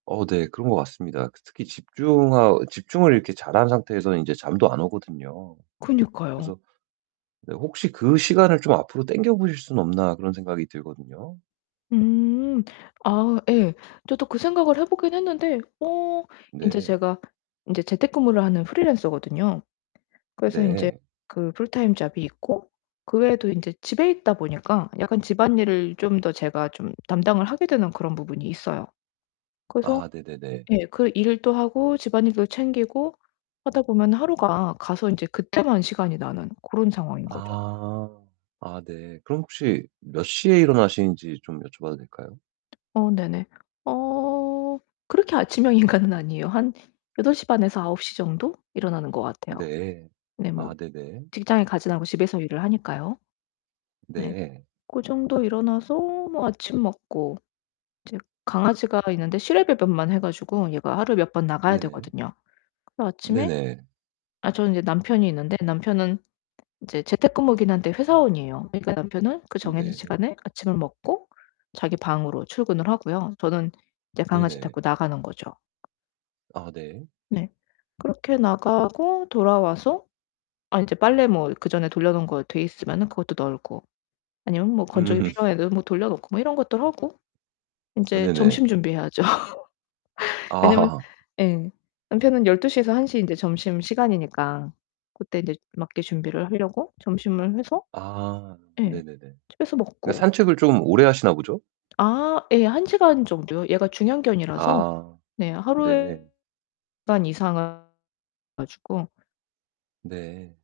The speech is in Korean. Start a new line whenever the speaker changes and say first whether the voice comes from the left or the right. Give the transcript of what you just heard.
right: 어 네 그런 것 같습니다. 그 특히 집중하 집중을 이렇게 잘한 상태에서는 인제 잠도 안 오거든요.
left: 그니까요.
right: 그래서 네 혹시 '그 시간을 좀 앞으로 당겨 보실 수는 없나?' 그런 생각이 들거든요.
left: 음. 아 예. 저도 그 생각을 해 보기는 했는데 어 인제
right: 네.
left: 제가 인제 재택근무를 하는 프리랜서거든요. 그래서 인제
right: 네.
left: 그 풀타임 잡이 있고 그 외에도 인제 집에 있다 보니까 약간 집안일을 좀 더 제가 좀 담당을 하게 되는 그런 부분이 있어요. 그래서
right: 아 네네네.
left: 예. 그 일도 하고 집안일도 챙기고 하다 보면 하루가 가서 인제 그때만 시간이 나는 그런 상황인 거죠.
right: 아. 아 네. 그럼 혹시 몇 시에 일어나시는지 좀 여쭤봐도 될까요?
left: 어 네네. 어 그렇게 아침형 인간은 아니에요. 한 8:30 에서 9:00 정도 일어나는 것 같아요.
right: 네.
left: 네
right: 아
left: 뭐
right: 네네.
left: 직장에 가지는 않고 집에서 일을 하니까요. 네.
right: 네.
left: 고 정도 일어나서 뭐 아침 먹고 이제 강아지가 있는데 실외 배변만 해 가지고 얘가 하루에 몇 번 나가야
right: 네네.
left: 되거든요. 그 아침에
right: 네네.
left: 아 저는 인제 남편이 있는데 남편은 인제 재택근무이기는 한데 회사원이에요. 그러니까 남편은 그 정해진
right: 네.
left: 시간에 아침을 먹고 자기 방으로 출근을 하고요 저는 인제 강아지
right: 네네.
left: 데리고 나가는 거죠.
right: 아 네.
left: 네. 그렇게 나가고 돌아와서 아 인제 빨래 뭐 그전에 돌려 놓은 거 돼 있으면은 그것도 널고 아니면 뭐 건조기
right: 음.
left: 필요한 애들은 뭐 돌려 놓고 뭐 이런 것도 하고
right: 으
left: 인제
right: 네네.
left: 점심 준비해야죠. 왜냐면
right: 아하하.
left: 예. 남편은 12:00 에서 1:00 에 인제 점심시간이니까 그때 인제 맞게 준비를 하려고 점심을 해서
right: 아
left: 예.
right: 네네네.
left: 집에서
right: 예
left: 먹고.
right: 산책을 좀 오래 하시나 보죠?
left: 아 예. 1 시간 정도요. 얘가 중형견이라서
right: 아.
left: 네.
right: 네.
left: 하루에 [unintelligible] 시간 이상 [unintelligible] 가지고
right: 네.